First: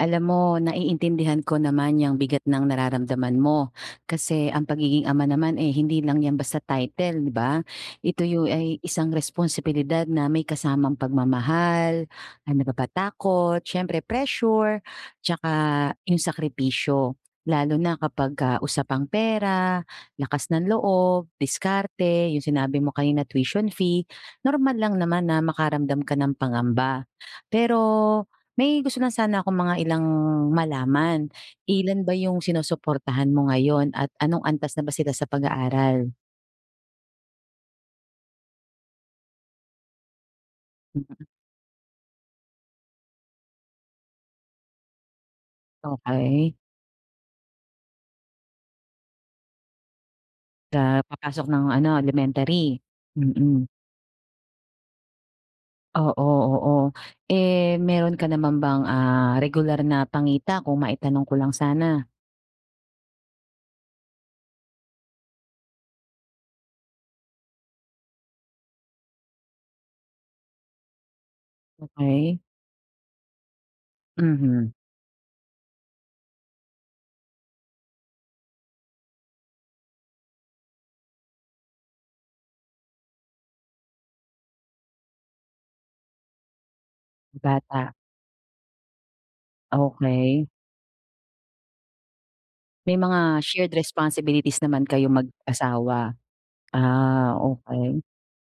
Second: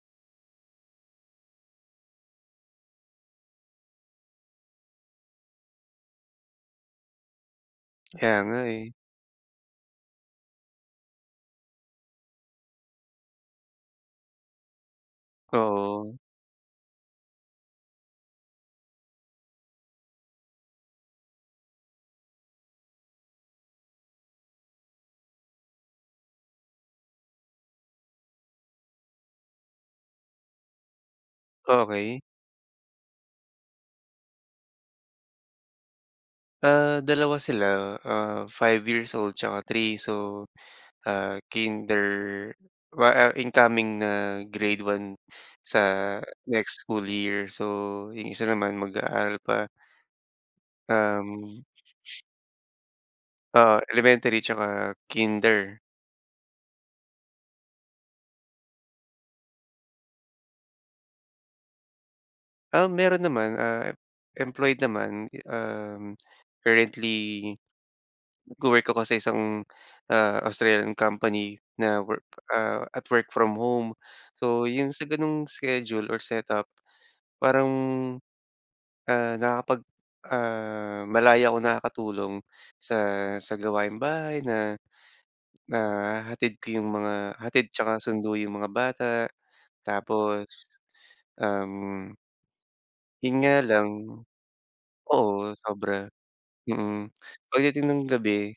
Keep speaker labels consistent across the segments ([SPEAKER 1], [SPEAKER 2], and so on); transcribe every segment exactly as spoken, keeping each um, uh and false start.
[SPEAKER 1] Alam mo, naiintindihan ko naman yang bigat ng nararamdaman mo, kasi ang pagiging ama naman, eh, hindi lang 'yan basta title, di ba? Ito
[SPEAKER 2] Kaya
[SPEAKER 1] yung
[SPEAKER 2] nga,
[SPEAKER 1] ay
[SPEAKER 2] eh.
[SPEAKER 1] isang responsibilidad na may kasamang pagmamahal, ano pa ba? Takot, siyempre, pressure, 'tsaka
[SPEAKER 2] Oo.
[SPEAKER 1] yung sakripisyo. Lalo na kapag ka usapang pera, lakas ng loob, diskarte, yung sinabi mo kanina, tuition fee. Normal lang naman na makaramdam ka ng pangamba. Pero may gusto lang sana akong mga ilang malaman. Ilan ba
[SPEAKER 2] Okey.
[SPEAKER 1] yung sinusuportahan mo ngayon at anong antas na ba sila sa pag-aaral?
[SPEAKER 2] Ah, dalawa sila. Ah, five years old 'tsaka three. So,
[SPEAKER 1] Mhm.
[SPEAKER 2] ah, kinder wa ah, incoming na grade one sa
[SPEAKER 1] Okey.
[SPEAKER 2] next school year. So, yung isa naman mag-aaral pa.
[SPEAKER 1] Sa papasok
[SPEAKER 2] Uhm.
[SPEAKER 1] ng ano, elementary? Mm.
[SPEAKER 2] Ah, elementary 'tsaka kinder.
[SPEAKER 1] Oo, oo. Eh, mayro'n ka naman bang, ah, regular na pangita, kung maitanong ko lang sana?
[SPEAKER 2] Uhm, meron naman. Ah, employed naman. Uhm, currently nagwo-work ako sa isang ah, Australian company na work
[SPEAKER 1] Okey.
[SPEAKER 2] ah, at-work-from-home. So,
[SPEAKER 1] Mhm.
[SPEAKER 2] yung sa ganong schedule or set up, parang, ah, nakakapag ah, malaya akong nakakatulong sa sa gawaing bahay na nahahatid ko yung mga hatid
[SPEAKER 1] Bata.
[SPEAKER 2] 'tsaka sundo yung mga bata,
[SPEAKER 1] Okey.
[SPEAKER 2] tapos, um
[SPEAKER 1] May
[SPEAKER 2] 'yon
[SPEAKER 1] mga
[SPEAKER 2] nga
[SPEAKER 1] shared
[SPEAKER 2] lang
[SPEAKER 1] responsibilities naman kayong
[SPEAKER 2] Oo, sobra.
[SPEAKER 1] mag-asawa?
[SPEAKER 2] Mm.
[SPEAKER 1] Ah,
[SPEAKER 2] Pagdating ng
[SPEAKER 1] okey.
[SPEAKER 2] gabi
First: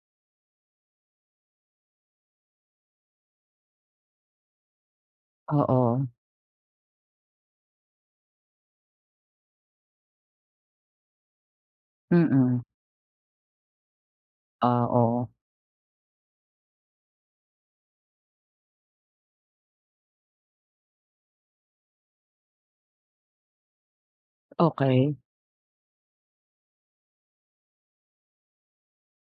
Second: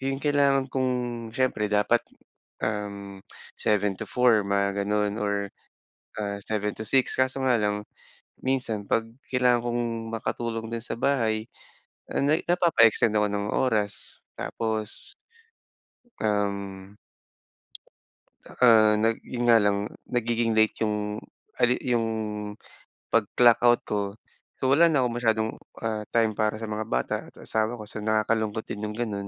[SPEAKER 2] yung kailangan kong siyempre dapat, uhm, seven to four mga ganon or
[SPEAKER 1] Oo.
[SPEAKER 2] ah, seven to six, kaso nga lang minsan, 'pag kailangan kong makatulong din sa bahay, ah na
[SPEAKER 1] Mm.
[SPEAKER 2] napapa-extend ako ng oras.
[SPEAKER 1] Ah,
[SPEAKER 2] Tapos
[SPEAKER 1] oo.
[SPEAKER 2] uhm, tsaka nag 'yon nga lang, nagiging late yung a late yung, pag clock out ko. So, wala na akong
[SPEAKER 1] Okey.
[SPEAKER 2] masyadong, ah, time para sa mga bata at asawa ko. So, nakakalungkot din yung ganon.